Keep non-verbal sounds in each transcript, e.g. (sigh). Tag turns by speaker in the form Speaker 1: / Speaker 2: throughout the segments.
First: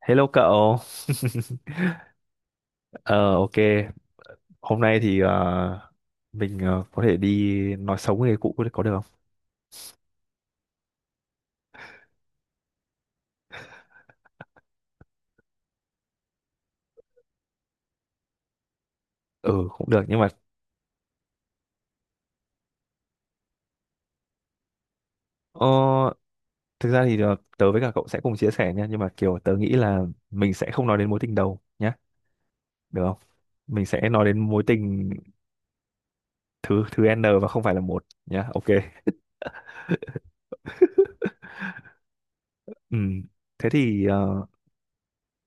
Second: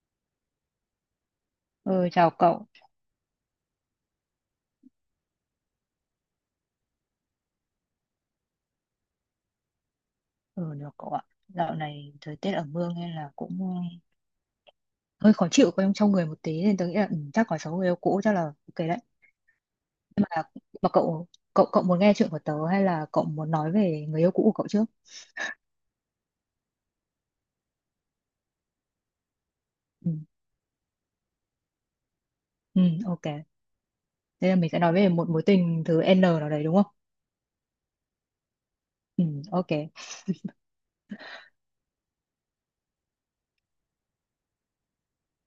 Speaker 1: Hello cậu. (laughs)
Speaker 2: Ừ, chào cậu.
Speaker 1: Ờ ok, hôm nay thì mình có thể đi nói xấu người cũ có được không?
Speaker 2: Ừ, được cậu ạ. Dạo này thời tiết ở mương nên là cũng hơi khó chịu trong trong người một tí nên tôi nghĩ là chắc có số người yêu cũ chắc là ok đấy.
Speaker 1: Ừ cũng được nhưng mà
Speaker 2: Mà cậu cậu cậu muốn nghe chuyện của tớ hay là cậu muốn nói về người yêu cũ của cậu trước?
Speaker 1: ờ, thực ra thì tớ với cả cậu sẽ cùng chia sẻ nha, nhưng mà kiểu tớ nghĩ là
Speaker 2: Ừ,
Speaker 1: mình sẽ không nói đến mối tình đầu nhá,
Speaker 2: ừ
Speaker 1: được không?
Speaker 2: ok.
Speaker 1: Mình sẽ nói đến
Speaker 2: Thế là
Speaker 1: mối
Speaker 2: mình sẽ nói về
Speaker 1: tình
Speaker 2: một mối tình thứ N nào đấy đúng
Speaker 1: thứ
Speaker 2: không?
Speaker 1: thứ N và không phải là một nhá. Ok.
Speaker 2: Ừ, ok.
Speaker 1: Ừ. Thế thì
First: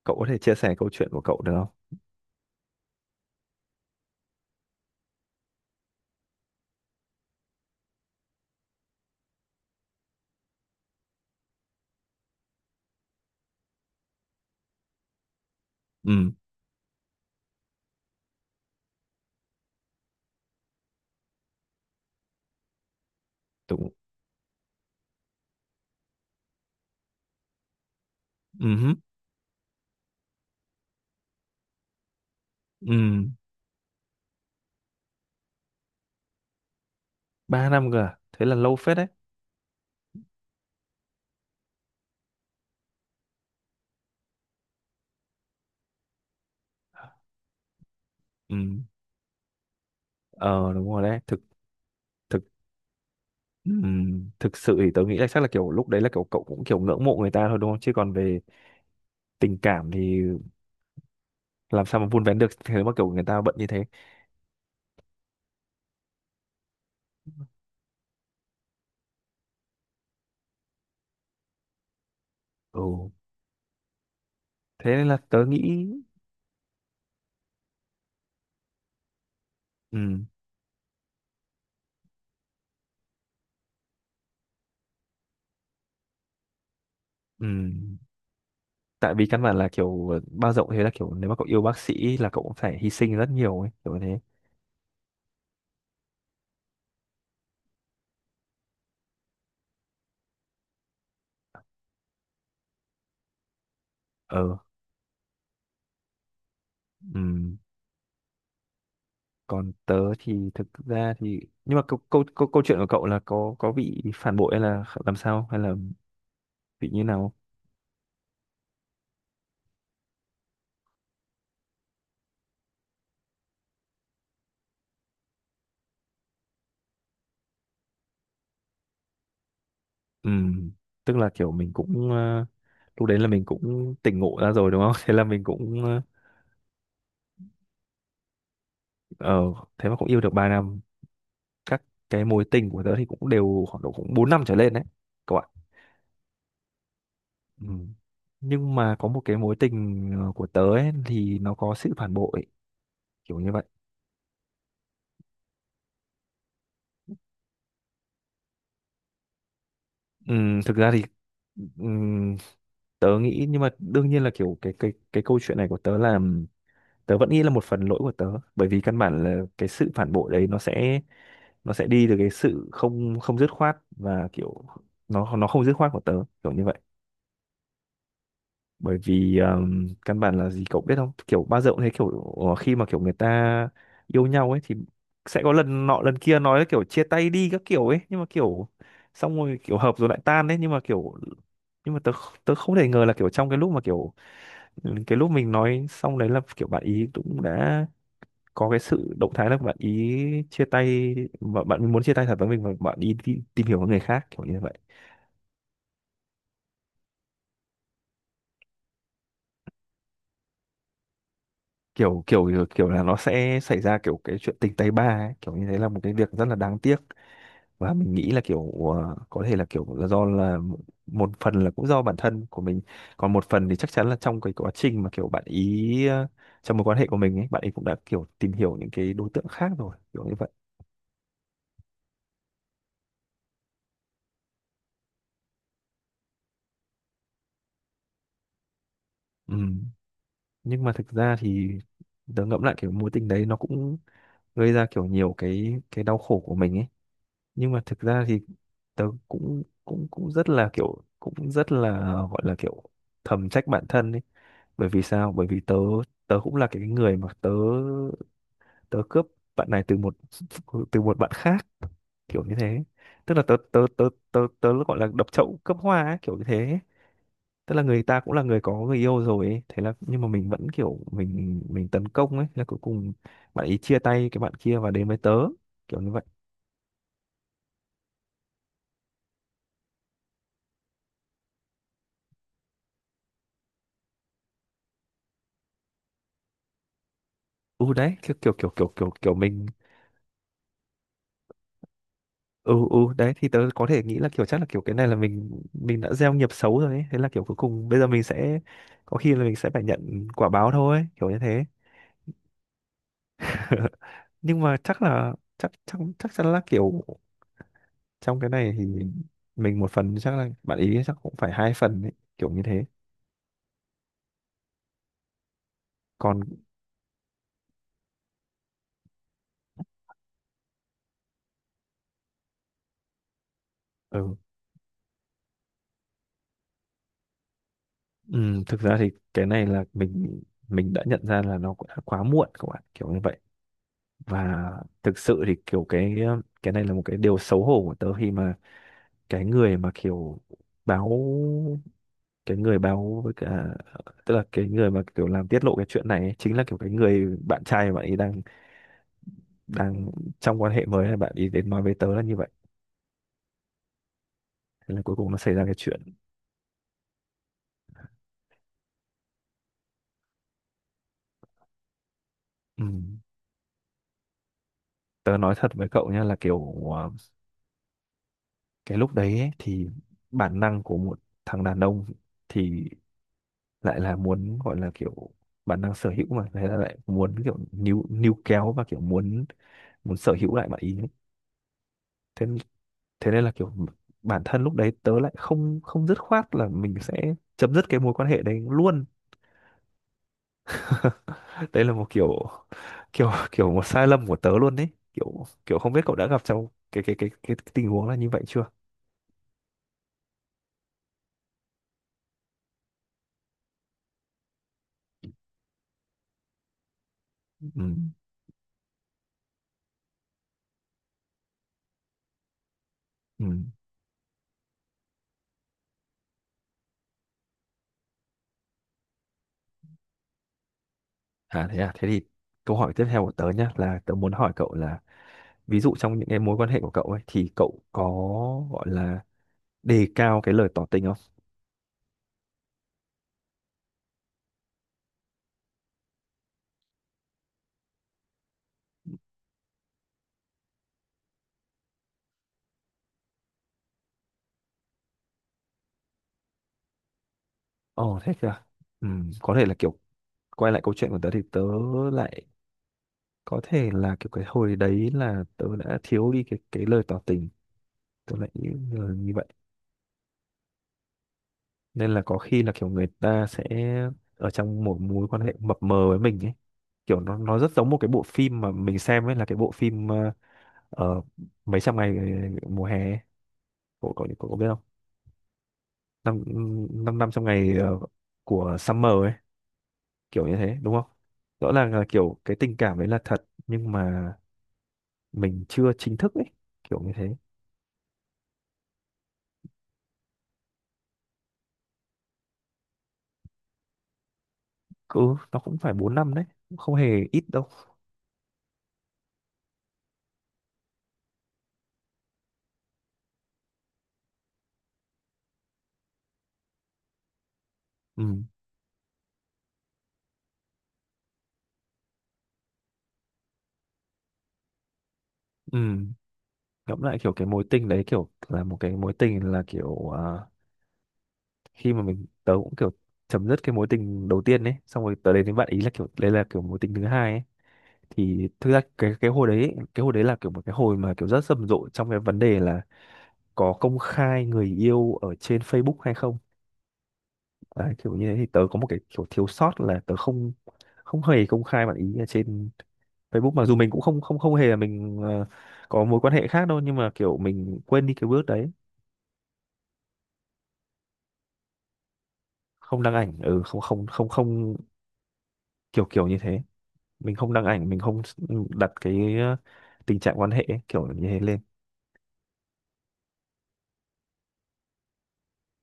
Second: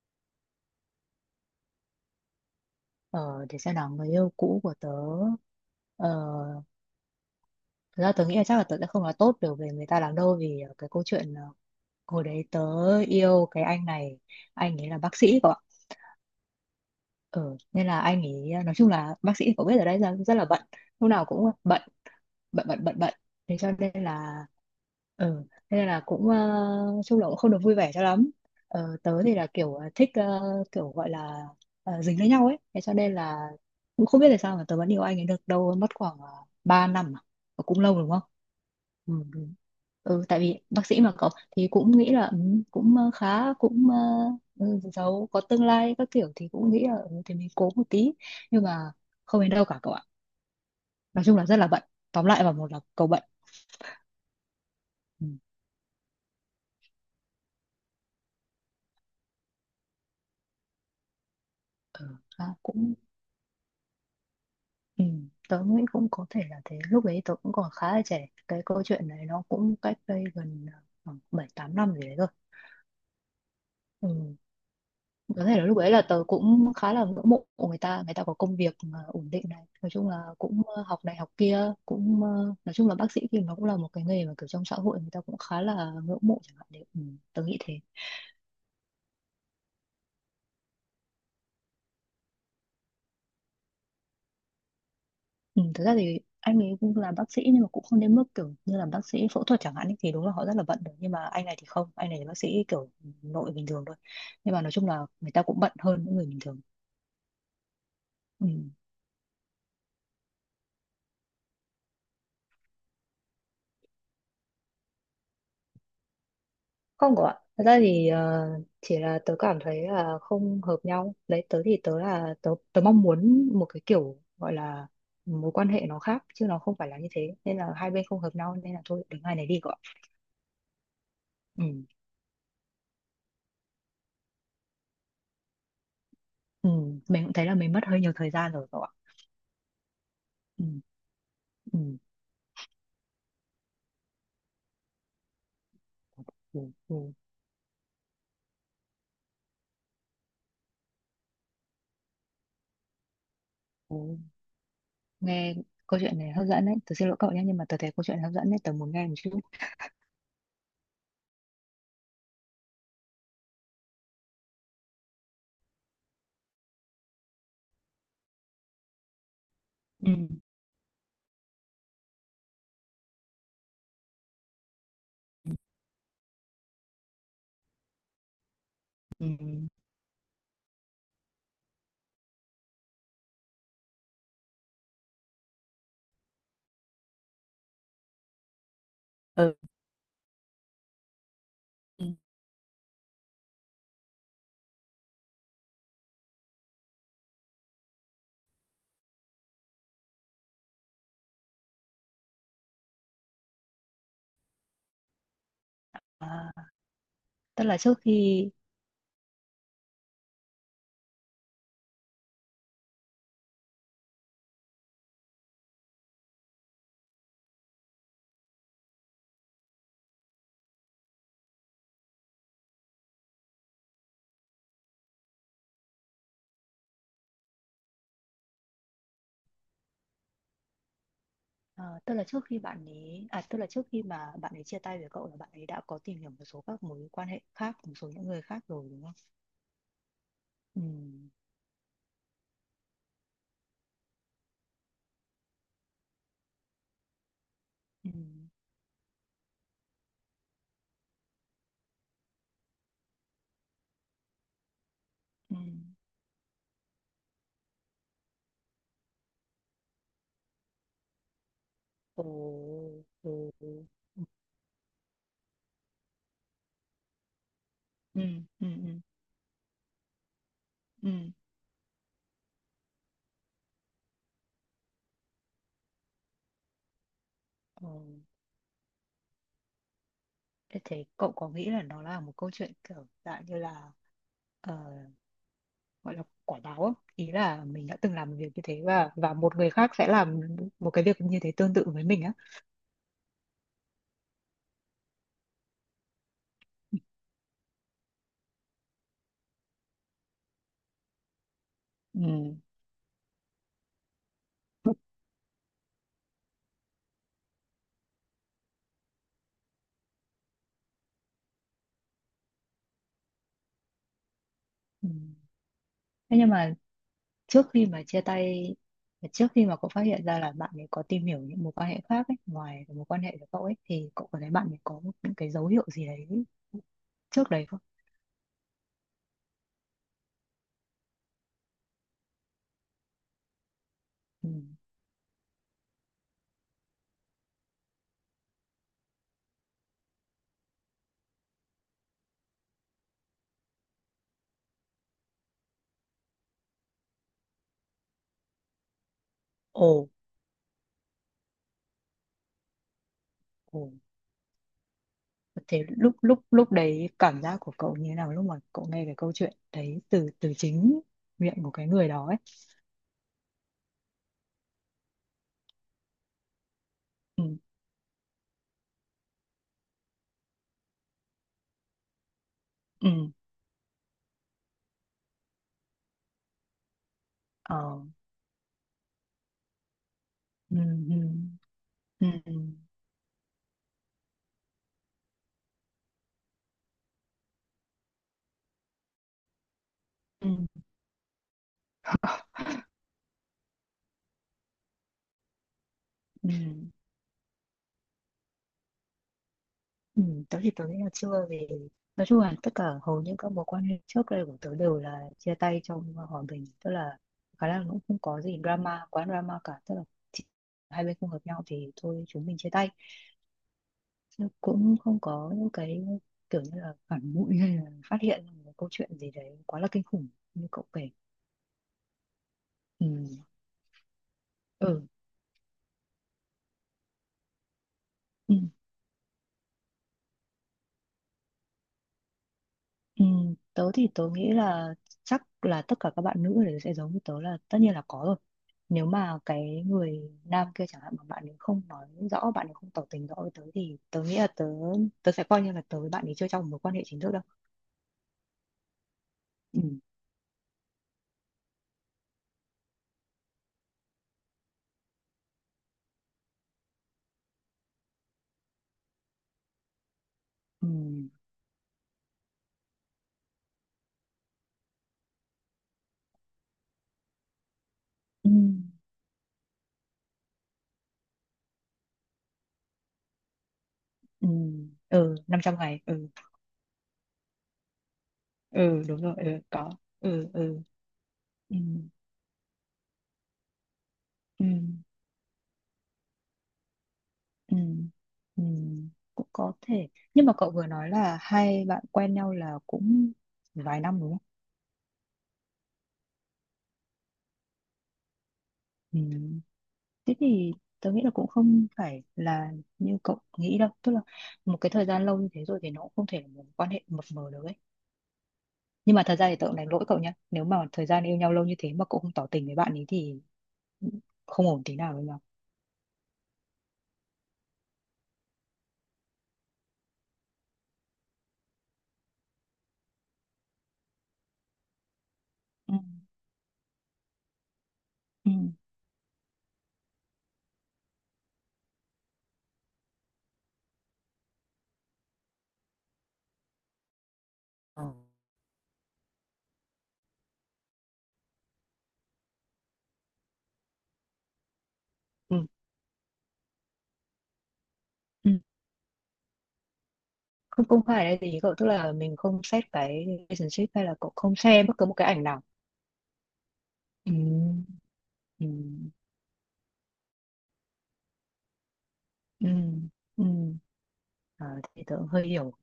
Speaker 1: cậu có thể chia sẻ câu chuyện của cậu được không?
Speaker 2: Ờ, để xem nào người yêu cũ của tớ. Ờ, Thực ra tớ nghĩ là chắc là tớ sẽ không nói tốt được về người ta lắm đâu vì cái câu chuyện hồi đấy tớ yêu cái anh này, anh ấy là bác sĩ cậu ạ.
Speaker 1: Ừ,
Speaker 2: Ừ, nên là anh ấy, nói chung là bác sĩ thì có biết ở đây ra rất là bận, lúc nào cũng bận, bận bận bận bận, thế cho
Speaker 1: đúng.
Speaker 2: nên là, ừ, thế nên là cũng chung là cũng không được vui vẻ cho lắm.
Speaker 1: Ừ hứ.
Speaker 2: Ờ, tớ thì là kiểu thích, kiểu gọi là dính lấy nhau ấy. Thế cho
Speaker 1: Ừ.
Speaker 2: nên là cũng không biết là sao mà tớ vẫn yêu anh ấy được, đâu mất khoảng 3 năm à. Ờ,
Speaker 1: Ba
Speaker 2: cũng
Speaker 1: năm cơ
Speaker 2: lâu đúng
Speaker 1: à?
Speaker 2: không?
Speaker 1: Thế là lâu phết đấy.
Speaker 2: Ừ, đúng. Ừ, tại vì bác sĩ mà cậu, thì cũng nghĩ là cũng khá, cũng giàu có tương lai các kiểu thì cũng nghĩ là thì mình cố một tí,
Speaker 1: Ừ.
Speaker 2: nhưng mà không đến đâu cả cậu ạ.
Speaker 1: Ờ đúng rồi đấy.
Speaker 2: Nói chung
Speaker 1: Thực
Speaker 2: là rất là bận. Tóm
Speaker 1: thực
Speaker 2: lại vào một là cậu bận.
Speaker 1: Thực sự thì tớ nghĩ là
Speaker 2: Ừ,
Speaker 1: chắc là kiểu lúc đấy là kiểu cậu cũng kiểu ngưỡng mộ người ta thôi đúng không? Chứ còn về tình cảm thì làm sao mà vun vén được
Speaker 2: à,
Speaker 1: (laughs) thế mà
Speaker 2: cũng,
Speaker 1: kiểu người ta bận như thế.
Speaker 2: ừ, tớ nghĩ cũng có thể là thế. Lúc đấy tớ cũng còn khá là trẻ, cái câu chuyện này nó cũng cách đây gần, khoảng bảy tám năm gì đấy rồi.
Speaker 1: Ừ.
Speaker 2: Ừ,
Speaker 1: Thế nên là
Speaker 2: có
Speaker 1: tớ
Speaker 2: thể là lúc
Speaker 1: nghĩ
Speaker 2: ấy là tớ cũng khá là ngưỡng mộ người ta, người ta có công việc mà ổn định này, nói chung là
Speaker 1: ừm,
Speaker 2: cũng học này học kia, cũng nói chung là bác sĩ thì nó cũng là một cái nghề mà kiểu trong xã hội người ta cũng khá là ngưỡng mộ chẳng hạn đấy. Ừ, tớ nghĩ thế.
Speaker 1: ừm, tại vì căn bản là kiểu bao rộng thế, là kiểu nếu mà cậu yêu bác sĩ là cậu cũng phải hy sinh rất nhiều ấy, kiểu như thế.
Speaker 2: Ừ, thực ra thì anh ấy cũng là bác sĩ nhưng mà cũng không đến mức kiểu như là bác sĩ phẫu thuật chẳng hạn ấy, thì đúng là họ rất là bận được, nhưng mà anh này thì không, anh này là bác sĩ kiểu nội bình thường thôi, nhưng
Speaker 1: Ờ.
Speaker 2: mà nói chung là người ta cũng bận hơn những người bình thường.
Speaker 1: Ừm.
Speaker 2: Ừ.
Speaker 1: Còn tớ thì thực ra thì nhưng mà câu chuyện của cậu là có bị phản bội hay là làm sao, hay là bị như
Speaker 2: Không có
Speaker 1: nào?
Speaker 2: ạ. Thật ra thì chỉ là tớ cảm thấy là không hợp nhau. Đấy, tớ thì tớ là tớ, tớ mong muốn một cái kiểu gọi là mối quan hệ nó khác, chứ nó không phải là như thế. Nên là hai bên không hợp nhau nên là thôi đến ngày này đi cậu ạ.
Speaker 1: Ừm, tức là kiểu
Speaker 2: Ừ.
Speaker 1: mình cũng lúc đấy là mình cũng tỉnh ngộ ra rồi đúng không, (laughs) thế là mình cũng
Speaker 2: Ừ. Mình cũng thấy là mình mất hơi nhiều thời gian rồi cậu ạ.
Speaker 1: ờ, thế mà cũng yêu được ba
Speaker 2: Ừ.
Speaker 1: năm
Speaker 2: Ừ.
Speaker 1: Các cái mối tình của tớ thì cũng đều khoảng độ cũng 4 năm trở lên đấy các bạn.
Speaker 2: Ừ. Ừ.
Speaker 1: Ừ. Nhưng mà có một cái mối tình của tớ ấy, thì nó có sự phản bội, kiểu như vậy.
Speaker 2: Ồ, nghe câu chuyện này hấp dẫn đấy. Tớ xin lỗi cậu nhé, nhưng mà tớ thấy câu chuyện này hấp dẫn đấy, tớ muốn nghe một chút.
Speaker 1: ừ, Thực ra thì ừ, tớ nghĩ, nhưng mà đương nhiên là kiểu cái câu chuyện này của tớ là tớ vẫn nghĩ là một phần lỗi của tớ, bởi vì căn bản là cái sự phản
Speaker 2: Ừ,
Speaker 1: bội đấy nó sẽ, nó sẽ đi từ cái sự không không dứt khoát, và kiểu nó không dứt khoát của tớ, kiểu như vậy. Bởi vì
Speaker 2: ừ,
Speaker 1: căn bản là gì cậu biết không, kiểu bao giờ cũng thấy kiểu khi mà kiểu người ta yêu nhau ấy thì sẽ có lần nọ lần kia nói là kiểu chia tay đi các kiểu ấy, nhưng mà kiểu xong
Speaker 2: ừ,
Speaker 1: rồi kiểu hợp rồi lại tan đấy, nhưng mà kiểu nhưng mà
Speaker 2: ừ.
Speaker 1: tớ không thể ngờ là kiểu trong cái lúc mà kiểu cái lúc mình nói xong đấy là kiểu bạn ý cũng đã có cái sự động thái là bạn ý chia tay, và bạn muốn chia tay thật với mình và bạn ý đi tìm hiểu với người khác, kiểu như vậy.
Speaker 2: À, tức là trước khi
Speaker 1: Kiểu kiểu kiểu, Là nó sẽ xảy ra kiểu cái chuyện tình tay ba ấy, kiểu như thế là một cái việc rất là đáng tiếc. Và mình nghĩ là kiểu có thể là kiểu là do là một phần là cũng do bản thân của mình, còn một phần thì chắc chắn là trong cái quá trình mà kiểu bạn ý trong mối quan hệ của mình ấy bạn ấy cũng đã kiểu tìm hiểu những cái đối tượng khác rồi, kiểu như vậy.
Speaker 2: tức là trước khi bạn ấy, tức là trước khi mà bạn ấy chia tay với cậu là bạn ấy đã có tìm hiểu một số các mối quan hệ khác, một số những người khác rồi đúng không?
Speaker 1: Ừ.
Speaker 2: Ừ.
Speaker 1: Nhưng mà thực ra thì tớ ngẫm lại kiểu mối tình đấy nó cũng gây ra kiểu nhiều cái đau khổ của mình ấy, nhưng mà thực
Speaker 2: Ừ,
Speaker 1: ra thì tớ cũng cũng cũng rất là, kiểu cũng rất là gọi là kiểu thầm trách bản thân ấy. Bởi vì sao, bởi
Speaker 2: ừ.
Speaker 1: vì tớ, tớ cũng là cái người mà tớ tớ cướp bạn này từ một, từ một bạn khác,
Speaker 2: Ồ,
Speaker 1: kiểu như thế.
Speaker 2: ừ.
Speaker 1: Tức là
Speaker 2: Ồ.
Speaker 1: tớ tớ tớ tớ tớ gọi là đập chậu cướp hoa ấy, kiểu như thế. Tức là người ta
Speaker 2: Ừ,
Speaker 1: cũng là người
Speaker 2: ừ,
Speaker 1: có người
Speaker 2: ừ,
Speaker 1: yêu rồi ấy, thế là nhưng mà mình vẫn kiểu
Speaker 2: ừ.
Speaker 1: mình tấn công ấy, là cuối cùng bạn ấy chia tay cái bạn kia và đến với tớ, kiểu như vậy.
Speaker 2: Ồ. Thế thế cậu có nghĩ là nó là một câu chuyện kiểu dạng như là ờ, gọi là quả báo á. Ý là mình
Speaker 1: Ừ
Speaker 2: đã từng
Speaker 1: Đấy
Speaker 2: làm
Speaker 1: kiểu
Speaker 2: một việc
Speaker 1: kiểu
Speaker 2: như
Speaker 1: kiểu
Speaker 2: thế
Speaker 1: kiểu kiểu kiểu
Speaker 2: và một
Speaker 1: mình
Speaker 2: người khác sẽ làm một cái việc như thế tương tự với mình á.
Speaker 1: ừ đấy thì tớ có thể nghĩ là kiểu chắc là kiểu cái này là mình đã gieo nghiệp xấu rồi ấy, thế là kiểu cuối cùng bây giờ mình sẽ, có khi là mình sẽ phải nhận quả báo thôi, kiểu như thế.
Speaker 2: Ừ.
Speaker 1: (laughs) Nhưng mà chắc là chắc chắc chắc chắn là kiểu trong cái này thì mình một phần, chắc là bạn ý chắc cũng phải hai phần ấy, kiểu như thế
Speaker 2: Ừ. Thế
Speaker 1: còn.
Speaker 2: nhưng mà trước khi mà chia tay trước khi mà cậu phát hiện ra là bạn ấy có tìm hiểu những mối quan hệ khác ấy, ngoài cái mối quan hệ của cậu ấy, thì cậu
Speaker 1: Ừ.
Speaker 2: có thấy bạn ấy có những cái dấu hiệu gì đấy trước đấy không?
Speaker 1: Ừ, thực ra thì cái này là mình đã nhận ra là nó cũng đã quá muộn các bạn, kiểu như vậy.
Speaker 2: Ừ.
Speaker 1: Và thực sự thì kiểu cái này là một cái điều xấu hổ của tớ khi mà cái người mà kiểu báo, cái người báo với cả, tức là cái người mà kiểu làm tiết lộ cái chuyện này ấy, chính là kiểu cái người bạn trai mà bạn ấy đang
Speaker 2: Ồ.
Speaker 1: đang trong quan hệ mới, là bạn ấy đến nói với tớ là như vậy.
Speaker 2: Ồ.
Speaker 1: Thế là cuối cùng nó xảy ra cái
Speaker 2: Thế
Speaker 1: chuyện.
Speaker 2: lúc lúc lúc đấy cảm giác của cậu như thế nào, lúc mà cậu nghe cái câu chuyện đấy từ, từ chính miệng của cái người đó ấy?
Speaker 1: Ừ. Tớ nói thật với cậu nha là kiểu
Speaker 2: Ừ,
Speaker 1: cái lúc đấy ấy, thì bản năng của một thằng đàn ông thì
Speaker 2: ừ,
Speaker 1: lại là muốn gọi là kiểu bản năng sở hữu mà, thế là lại muốn kiểu
Speaker 2: ờ,
Speaker 1: níu níu kéo và kiểu muốn, muốn sở hữu lại
Speaker 2: ừ,
Speaker 1: bạn ý ấy.
Speaker 2: ừ, ừ,
Speaker 1: Thế Thế nên là kiểu bản thân lúc đấy tớ lại không không dứt khoát là mình sẽ chấm dứt cái mối quan hệ đấy luôn.
Speaker 2: ừ,
Speaker 1: Đây là một kiểu kiểu kiểu một sai lầm của tớ luôn đấy, kiểu kiểu không biết cậu đã gặp
Speaker 2: ừ,
Speaker 1: trong cái tình huống là như vậy chưa.
Speaker 2: ừ. Tớ thì tớ nghĩ là chưa, vì nói chung là tất cả hầu như các mối quan hệ trước đây của tớ đều là chia tay trong hòa bình, tức là
Speaker 1: Ừ.
Speaker 2: khả năng cũng không có gì drama quá drama cả, tức là chỉ hai bên không hợp nhau thì thôi chúng mình chia tay.
Speaker 1: Ừ.
Speaker 2: Chứ cũng không có những cái kiểu như là phản bội hay là phát hiện một câu chuyện gì đấy quá là kinh khủng như cậu kể.
Speaker 1: À, thế thì câu hỏi tiếp
Speaker 2: Ừ.
Speaker 1: theo của tớ nhé, là tớ muốn hỏi cậu là
Speaker 2: Ừ.
Speaker 1: ví dụ trong những cái mối quan hệ của cậu ấy, thì cậu có
Speaker 2: Ừ.
Speaker 1: gọi là đề cao cái lời tỏ tình không?
Speaker 2: Ừ, tớ thì tớ nghĩ là chắc là tất cả các bạn nữ đều sẽ giống như tớ là tất nhiên là có rồi. Nếu mà cái người nam kia chẳng hạn mà bạn ấy không nói rõ, bạn ấy không tỏ tình rõ với tớ, thì tớ nghĩ là tớ tớ sẽ coi như là tớ với bạn ấy chưa trong một mối quan hệ chính thức đâu.
Speaker 1: Ồ thế kìa. Có thể là
Speaker 2: Ừ,
Speaker 1: kiểu quay lại câu chuyện của tớ, thì tớ lại, có thể là kiểu cái hồi đấy là tớ đã thiếu đi cái lời tỏ tình, tớ lại như như vậy.
Speaker 2: ừ,
Speaker 1: Nên là có khi là kiểu người ta sẽ ở trong một mối quan hệ mập mờ với mình ấy. Kiểu nó rất giống một cái bộ
Speaker 2: ừ,
Speaker 1: phim mà mình xem ấy, là cái bộ phim ờ, mấy trăm ngày mùa hè ấy. Cậu cậu
Speaker 2: ừ,
Speaker 1: Cậu có biết không,
Speaker 2: ừ 500 ngày, ừ,
Speaker 1: năm năm 500 ngày của
Speaker 2: ừ
Speaker 1: summer
Speaker 2: đúng
Speaker 1: ấy,
Speaker 2: rồi, ừ có,
Speaker 1: kiểu
Speaker 2: ừ,
Speaker 1: như thế
Speaker 2: ừ,
Speaker 1: đúng không? Rõ
Speaker 2: ừ,
Speaker 1: ràng là kiểu cái tình cảm đấy là thật nhưng mà
Speaker 2: ừ,
Speaker 1: mình chưa chính thức ấy, kiểu như thế.
Speaker 2: ừ, ừ, cũng có thể. Nhưng mà cậu vừa nói là hai bạn quen nhau là cũng vài năm đúng không?
Speaker 1: Ừ. Nó cũng phải 4 năm đấy, cũng không hề ít đâu.
Speaker 2: Ừ. Thế thì tớ nghĩ là cũng không phải là như cậu nghĩ đâu. Tức là một cái thời gian lâu như thế rồi thì nó cũng không thể là một quan hệ mập mờ được ấy.
Speaker 1: ừ
Speaker 2: Nhưng mà thật ra thì tớ cũng đánh lỗi cậu nhá, nếu mà thời gian yêu nhau lâu như thế mà cậu không tỏ tình với bạn ấy thì không ổn tí nào với nhau.
Speaker 1: ừ Ngẫm lại kiểu cái mối tình đấy, kiểu là một cái mối tình là kiểu khi mà mình, tớ cũng kiểu chấm dứt cái mối tình đầu tiên ấy, xong rồi tớ đến với bạn ý là
Speaker 2: Ừ.
Speaker 1: kiểu đấy là kiểu mối tình thứ hai ấy, thì
Speaker 2: Ừ.
Speaker 1: thực ra cái hồi đấy là kiểu một cái hồi mà kiểu rất rầm rộ trong cái vấn đề là có công khai người yêu ở trên Facebook hay không. Đấy,
Speaker 2: Ờ.
Speaker 1: kiểu như thế thì tớ có một cái kiểu thiếu sót là tớ không, không hề công khai bạn ý ở trên Facebook, mặc dù mình cũng không không không hề là mình
Speaker 2: Ừ.
Speaker 1: có mối quan hệ khác đâu, nhưng mà kiểu mình quên đi cái bước
Speaker 2: Ừ.
Speaker 1: đấy,
Speaker 2: Không, không phải là gì cậu. Tức là mình không xét
Speaker 1: không đăng
Speaker 2: cái
Speaker 1: ảnh. Ừ Không
Speaker 2: relationship hay
Speaker 1: không
Speaker 2: là
Speaker 1: không
Speaker 2: cậu không
Speaker 1: không,
Speaker 2: share bất cứ một cái ảnh nào.
Speaker 1: kiểu kiểu như thế,
Speaker 2: Ừ.
Speaker 1: mình không đăng ảnh, mình không
Speaker 2: Ừ.
Speaker 1: đặt cái tình trạng quan hệ ấy, kiểu như thế lên.
Speaker 2: Ừ. Ừ. Ờ, thì tớ cũng hơi hiểu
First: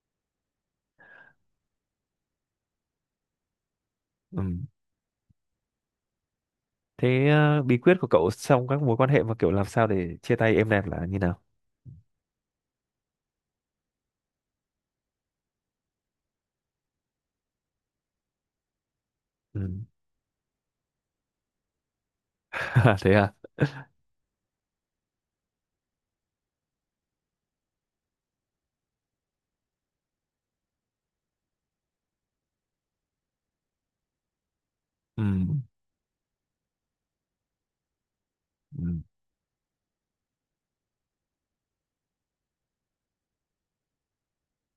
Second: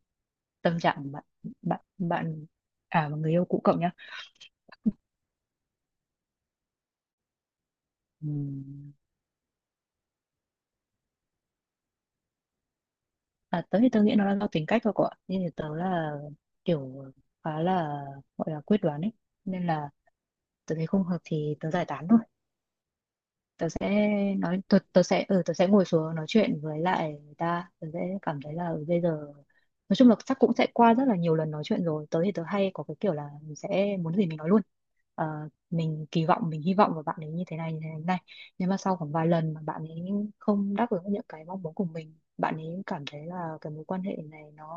Speaker 2: tâm trạng của bạn bạn bạn, à và người yêu cũ cậu nhá.
Speaker 1: Ừ. Thế bí quyết của cậu trong các
Speaker 2: Ừm,
Speaker 1: mối quan hệ và kiểu làm sao để chia tay êm đẹp là như nào.
Speaker 2: à, tớ thì tớ nghĩ nó là do tính cách thôi cậu ạ. Nhưng thì tớ là kiểu khá là gọi là quyết đoán ấy, nên
Speaker 1: Ừ.
Speaker 2: là tớ thấy không hợp thì tớ giải tán thôi.
Speaker 1: (laughs) Thế à.
Speaker 2: tớ sẽ Tớ, tớ sẽ, tớ sẽ ngồi xuống nói chuyện với lại người ta, tớ sẽ cảm thấy là bây giờ nói chung là chắc cũng sẽ qua rất là nhiều lần nói chuyện rồi. Tớ thì tớ hay có cái kiểu là mình sẽ muốn gì mình nói luôn.
Speaker 1: Ừ.
Speaker 2: Ờ, mình kỳ vọng, mình hy vọng vào bạn ấy như thế này, như thế này, như thế này. Nhưng mà
Speaker 1: Ừ.
Speaker 2: sau khoảng vài lần mà bạn ấy không đáp ứng những cái mong muốn của mình, bạn ấy cảm thấy là cái mối quan hệ này nó,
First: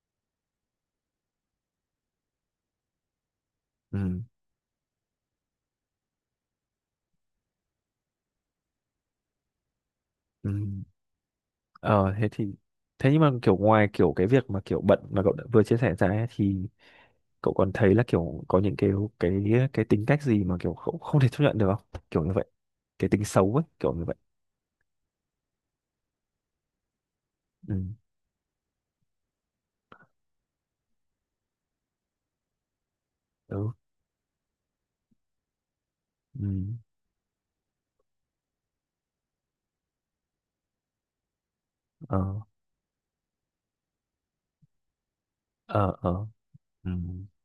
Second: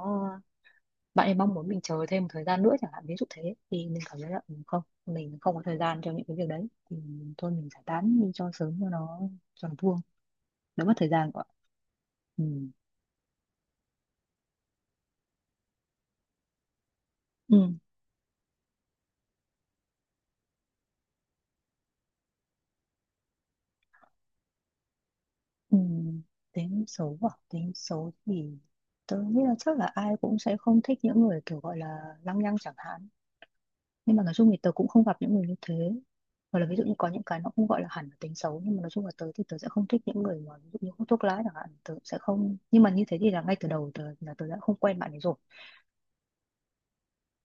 Speaker 2: bạn ấy mong muốn mình chờ thêm một thời gian nữa chẳng hạn, ví dụ thế, thì mình cảm
Speaker 1: Ừ.
Speaker 2: thấy là không, mình không có thời gian cho những cái việc đấy, thì thôi mình giải tán đi cho sớm, cho nó, cho nó vuông,
Speaker 1: Ừ.
Speaker 2: đỡ mất thời gian của bạn.
Speaker 1: ờ Thế
Speaker 2: Ừ.
Speaker 1: thì, thế nhưng mà kiểu ngoài kiểu cái việc mà kiểu bận mà cậu đã vừa chia sẻ ra ấy, thì cậu
Speaker 2: Ừ.
Speaker 1: còn thấy là kiểu có những cái cái tính cách gì mà kiểu không thể chấp nhận được không, kiểu như vậy, cái tính xấu ấy, kiểu như vậy.
Speaker 2: Ừ. Tính xấu à, tính
Speaker 1: ừ
Speaker 2: xấu thì tôi nghĩ là chắc là ai cũng sẽ không thích những người kiểu gọi là lăng nhăng chẳng hạn,
Speaker 1: ừ
Speaker 2: nhưng mà nói chung thì tớ cũng không gặp những người như thế.
Speaker 1: ừ
Speaker 2: Hoặc là ví dụ như có những cái nó không gọi là hẳn là tính xấu, nhưng mà nói chung là tớ thì tớ sẽ không thích những người mà ví dụ như hút thuốc lá chẳng hạn, tớ sẽ
Speaker 1: ờ
Speaker 2: không, nhưng mà như thế thì là ngay từ đầu tớ là tớ đã không quen bạn ấy rồi,
Speaker 1: ờ ờ Ừ.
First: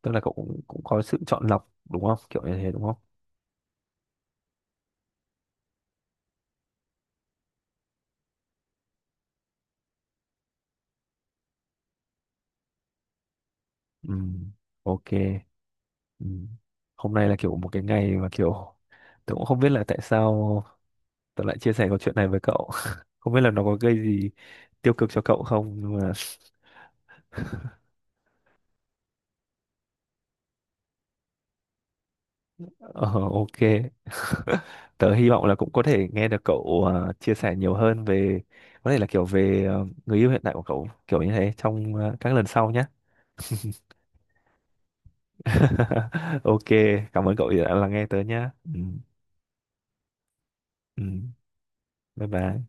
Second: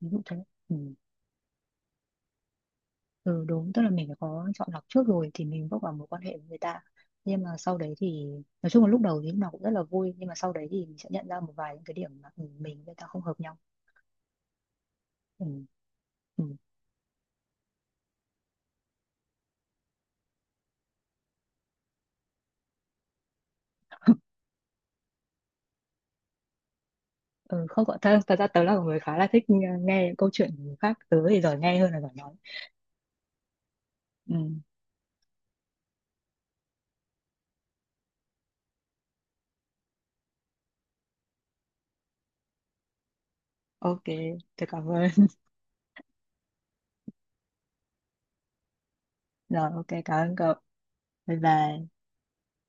Speaker 2: ví
Speaker 1: Tức là
Speaker 2: dụ
Speaker 1: cậu
Speaker 2: thế.
Speaker 1: cũng,
Speaker 2: Ừ.
Speaker 1: cũng có sự chọn lọc đúng không? Kiểu như thế đúng không?
Speaker 2: Ừ, đúng, tức là mình phải có chọn lọc trước rồi thì mình bước vào mối quan hệ với người ta. Nhưng mà sau đấy thì nói chung là lúc đầu thì lúc nào cũng rất là vui, nhưng mà sau đấy thì mình sẽ nhận ra một vài những cái điểm mà mình với người ta không hợp nhau.
Speaker 1: Ừ. Ok.
Speaker 2: Ừ.
Speaker 1: Ừ.
Speaker 2: Ừ.
Speaker 1: Hôm nay là kiểu một cái ngày mà kiểu (laughs) tớ cũng không biết là tại sao tớ lại chia sẻ câu chuyện này với cậu. (laughs) Không biết là nó có gây gì tiêu cực cho cậu không, nhưng mà
Speaker 2: Ừ, không có, thật thật ra tớ là một người khá là thích nghe nghe câu chuyện của người khác, tớ thì giỏi nghe hơn là giỏi nói.
Speaker 1: (laughs) ờ, ok.
Speaker 2: Ừ.
Speaker 1: Tớ hy vọng là cũng có thể nghe được cậu chia sẻ nhiều hơn về, có thể là kiểu về người yêu hiện tại của cậu, kiểu như thế trong các lần sau nhé.
Speaker 2: Ok, tôi cảm ơn. (laughs)
Speaker 1: (laughs) Ok, cảm ơn cậu đã lắng nghe tớ nhé. Ừ.
Speaker 2: Rồi, ok cảm ơn cậu.
Speaker 1: Ừ.
Speaker 2: Bye bye.
Speaker 1: Bye bye.